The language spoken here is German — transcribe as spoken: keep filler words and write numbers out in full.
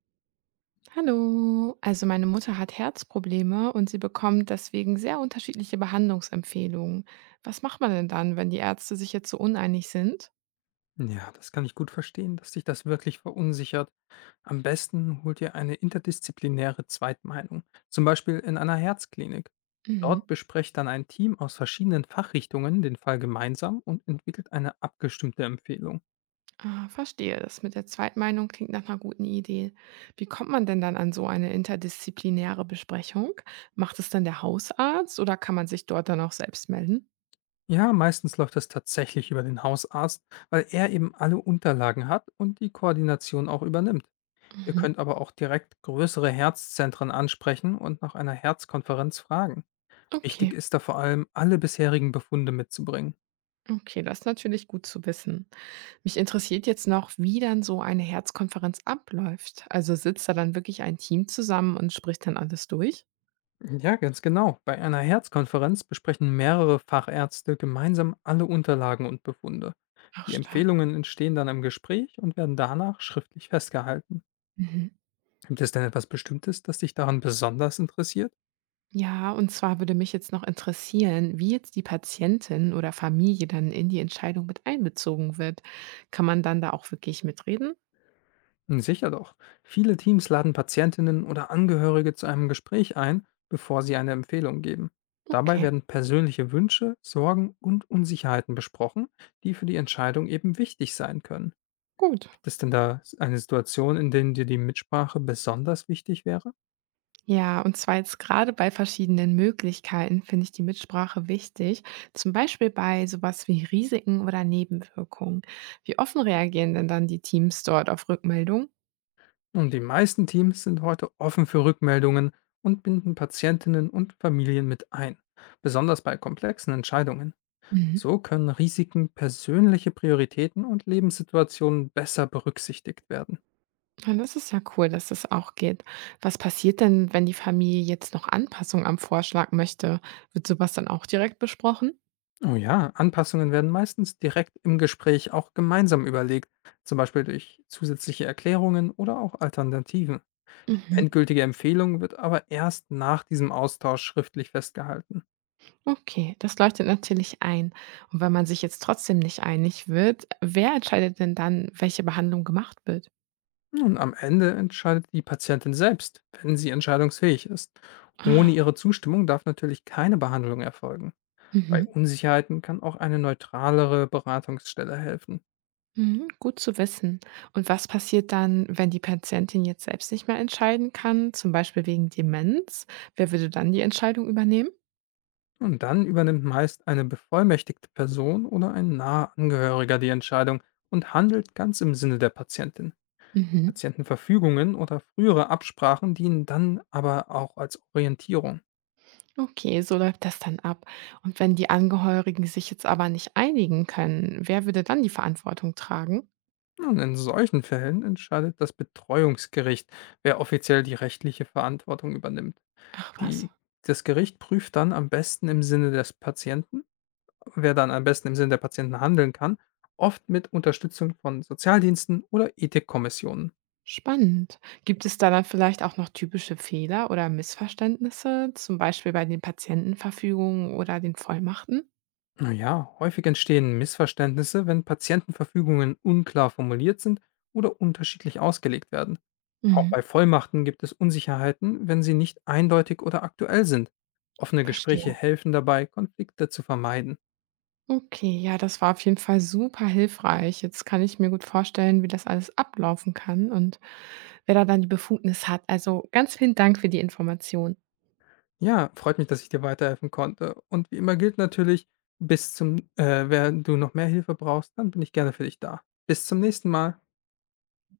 Hallo, also meine Mutter hat Herzprobleme und sie bekommt deswegen sehr unterschiedliche Behandlungsempfehlungen. Was macht man denn dann, wenn die Ärzte sich jetzt so uneinig sind? Ja, das kann ich gut verstehen, dass dich das wirklich verunsichert. Am besten holt ihr eine interdisziplinäre Zweitmeinung, zum Beispiel in einer Herzklinik. Mhm. Dort besprecht dann ein Team aus verschiedenen Fachrichtungen den Fall gemeinsam und entwickelt eine abgestimmte Empfehlung. Ah, verstehe, das mit der Zweitmeinung klingt nach einer guten Idee. Wie kommt man denn dann an so eine interdisziplinäre Besprechung? Macht es dann der Hausarzt oder kann man sich dort dann auch selbst melden? Ja, meistens läuft das tatsächlich über den Hausarzt, weil er eben alle Unterlagen hat und die Koordination auch übernimmt. Ihr Mhm. könnt aber auch direkt größere Herzzentren ansprechen und nach einer Herzkonferenz fragen. Wichtig Okay, ist da vor allem, alle bisherigen Befunde mitzubringen. okay, das ist natürlich gut zu wissen. Mich interessiert jetzt noch, wie dann so eine Herzkonferenz abläuft. Also sitzt da dann wirklich ein Team zusammen und spricht dann alles durch? Ja, ganz genau. Bei einer Herzkonferenz besprechen mehrere Fachärzte gemeinsam alle Unterlagen und Befunde. Ach, Die stark. Empfehlungen entstehen dann im Gespräch und werden danach schriftlich festgehalten. Mhm. Gibt es denn etwas Bestimmtes, das dich daran besonders interessiert? Ja, und zwar würde mich jetzt noch interessieren, wie jetzt die Patientin oder Familie dann in die Entscheidung mit einbezogen wird. Kann man dann da auch wirklich mitreden? Hm, sicher doch. Viele Teams laden Patientinnen oder Angehörige zu einem Gespräch ein, bevor sie eine Empfehlung geben. Dabei Okay, werden persönliche Wünsche, Sorgen und Unsicherheiten besprochen, die für die Entscheidung eben wichtig sein können. gut. Gibt es denn da eine Situation, in der dir die Mitsprache besonders wichtig wäre? Ja, und zwar jetzt gerade bei verschiedenen Möglichkeiten finde ich die Mitsprache wichtig. Zum Beispiel bei sowas wie Risiken oder Nebenwirkungen. Wie offen reagieren denn dann die Teams dort auf Rückmeldung? Und die meisten Teams sind heute offen für Rückmeldungen und binden Patientinnen und Familien mit ein, besonders bei komplexen Entscheidungen. Mhm. So können Risiken, persönliche Prioritäten und Lebenssituationen besser berücksichtigt werden. Ja, das ist ja cool, dass das auch geht. Was passiert denn, wenn die Familie jetzt noch Anpassung am Vorschlag möchte? Wird sowas dann auch direkt besprochen? Oh ja, Anpassungen werden meistens direkt im Gespräch auch gemeinsam überlegt, zum Beispiel durch zusätzliche Erklärungen oder auch Alternativen. Die Mhm. endgültige Empfehlung wird aber erst nach diesem Austausch schriftlich festgehalten. Okay, das leuchtet natürlich ein. Und wenn man sich jetzt trotzdem nicht einig wird, wer entscheidet denn dann, welche Behandlung gemacht wird? Und am Ende entscheidet die Patientin selbst, wenn sie entscheidungsfähig ist. Ohne Ah, ihre Zustimmung darf natürlich keine Behandlung erfolgen. Bei mhm. Unsicherheiten kann auch eine neutralere Beratungsstelle helfen. Mhm, gut zu wissen. Und was passiert dann, wenn die Patientin jetzt selbst nicht mehr entscheiden kann, zum Beispiel wegen Demenz? Wer würde dann die Entscheidung übernehmen? Und dann übernimmt meist eine bevollmächtigte Person oder ein naher Angehöriger die Entscheidung und handelt ganz im Sinne der Patientin. Mhm. Patientenverfügungen oder frühere Absprachen dienen dann aber auch als Orientierung. Okay, so läuft das dann ab. Und wenn die Angehörigen sich jetzt aber nicht einigen können, wer würde dann die Verantwortung tragen? Und in solchen Fällen entscheidet das Betreuungsgericht, wer offiziell die rechtliche Verantwortung übernimmt. Ach was, Die, Das Gericht prüft dann am besten im Sinne des Patienten, wer dann am besten im Sinne der Patienten handeln kann, oft mit Unterstützung von Sozialdiensten oder Ethikkommissionen. spannend. Gibt es da dann vielleicht auch noch typische Fehler oder Missverständnisse, zum Beispiel bei den Patientenverfügungen oder den Vollmachten? Naja, häufig entstehen Missverständnisse, wenn Patientenverfügungen unklar formuliert sind oder unterschiedlich ausgelegt werden. Auch Mhm. bei Vollmachten gibt es Unsicherheiten, wenn sie nicht eindeutig oder aktuell sind. Offene Gespräche Verstehe. helfen dabei, Konflikte zu vermeiden. Okay, ja, das war auf jeden Fall super hilfreich. Jetzt kann ich mir gut vorstellen, wie das alles ablaufen kann und wer da dann die Befugnis hat. Also ganz vielen Dank für die Information. Ja, freut mich, dass ich dir weiterhelfen konnte. Und wie immer gilt natürlich, bis zum, äh, wenn du noch mehr Hilfe brauchst, dann bin ich gerne für dich da. Bis zum nächsten Mal.